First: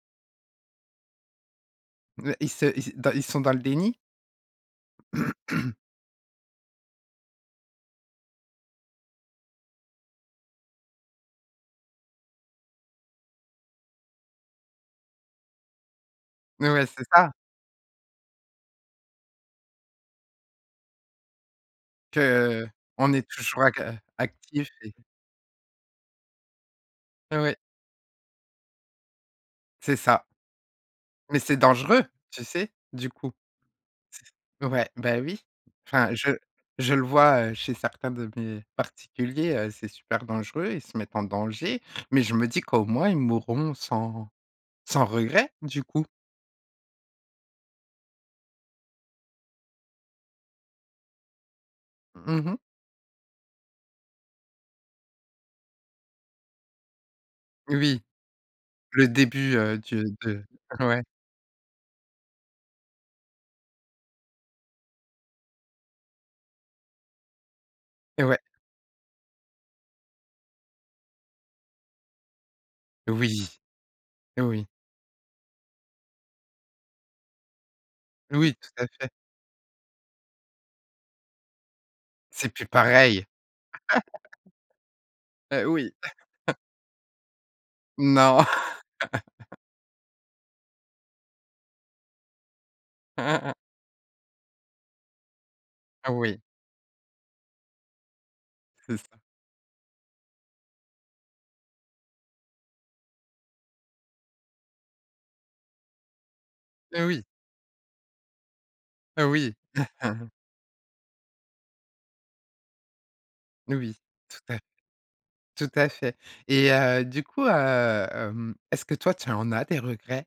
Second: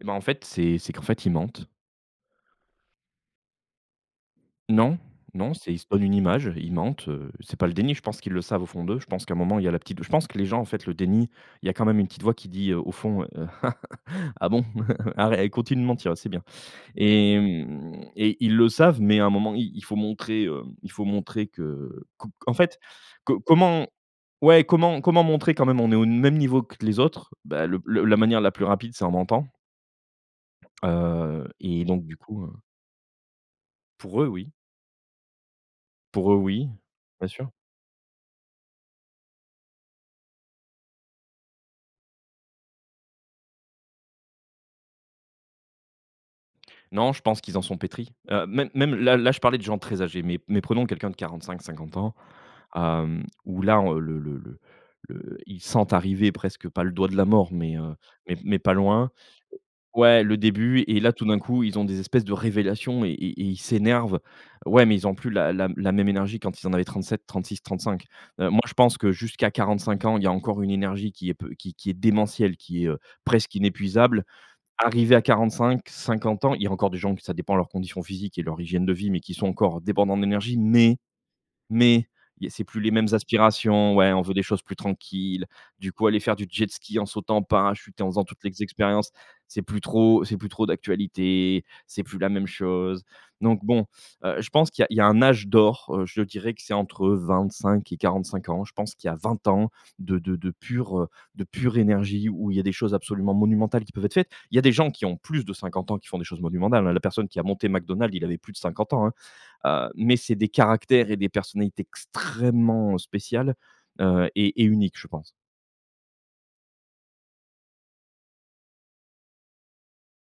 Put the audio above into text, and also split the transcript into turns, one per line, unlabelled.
Et bah, en fait, c'est c'est qu'en fait, ils mentent.
Ils se ils s ils sont dans le déni?
Non. Non, c'est ils se donnent une image, ils mentent, heu, c'est pas le déni, je pense qu'ils le savent au fond d'eux, je pense qu'à un moment il y la petite je pense que les gens, en fait, le déni, il y a quand même une petite voix qui dit: «Ah bon? Arrê continue de mentir, c'est bien»
Ouais, c'est ça!
et mmh et ils le savent mais à un moment, il il faut montrer, heu, il faut montrer que qu qu'en fait
Qu'on est
co
toujours ac
comment,
heu,
ouais,
actif et
comment comment montrer quand même on est au même niveau que les autres,
Ouais.
bah, le la manière la plus rapide c'est en mentant
C'est ça mais
heu
c'est
et donc,
dangereux,
du coup,
tu
heu
sais, du coup,
Pour eux, oui
c ouais, bah oui, enfin, je
pour eux, oui.
je le
Bien sûr.
vois chez certains de mes particuliers, heu, c'est super dangereux, ils se mettent en danger mais je me dis qu'au moins ils mourront sans sans regret, du coup.
Non, je pense qu'ils en sont pétris, heu, même même là, là, je parlais de gens très âgés mais mais prenons quelqu'un de 45-50 ans,
Mmh mh.
hem, où là, heu, le le le le ils sentent arriver presque pas le doigt de la mort, mais heu,
Oui.
mais pas
Le
loin.
début du
Ouais, le
de
début et
ouais.
là tout d'un coup, ils ont des espèces de révélations et et ils s'énervent ouais, mais ils ont plus la la même énergie quand ils en avaient 37, 36, 35,
Ouais.
heu, moi, je pense que jusqu'à 45 ans, il y a encore une énergie qui est peu qui qui est démentielle, qui est, heu,
Oui,
presque inépuisable.
oui.
Arrivé à 45-50 ans, il y a encore des gens que ça dépend de leur condition physique et
Oui,
leur
tout
hygiène
à
de vie
fait.
mais qui sont encore débordants d'énergie mais mais il y
C'est
a c'est
plus
plus les mêmes
pareil.
aspirations, ouais, on veut des choses plus tranquilles,
Heu, oui.
du coup, aller faire du jet ski en sautant en parachute et en faisant toutes
Non.
les expériences, c'est plus trop c'est plus trop d'actualité, c'est plus la même chose
Hein, hein, hein.
donc bon, heu, je pense qu'il y a il y a un âge d'or,
Ah
je
oui.
dirais que c'est entre 25 et 45 ans, je pense
C'est ça.
qu'il y a 20 ans de de de pure de pure énergie où il y a des choses absolument monumentales qui peuvent être faites. Il y a des gens qui ont plus de 50 ans qui font des choses monumentales, hein, la
Heu, oui.
personne qui a monté McDonald's, il avait plus de 50 ans, hein,
Heu, oui.
heu mais c'est des caractères et des personnalités extrêmement*, heu, spéciales,
Oui,
heu
tout à fait,
et et uniques, je pense.
tout à fait et heu, du coup, hem, est-ce que toi, tu en as des regrets?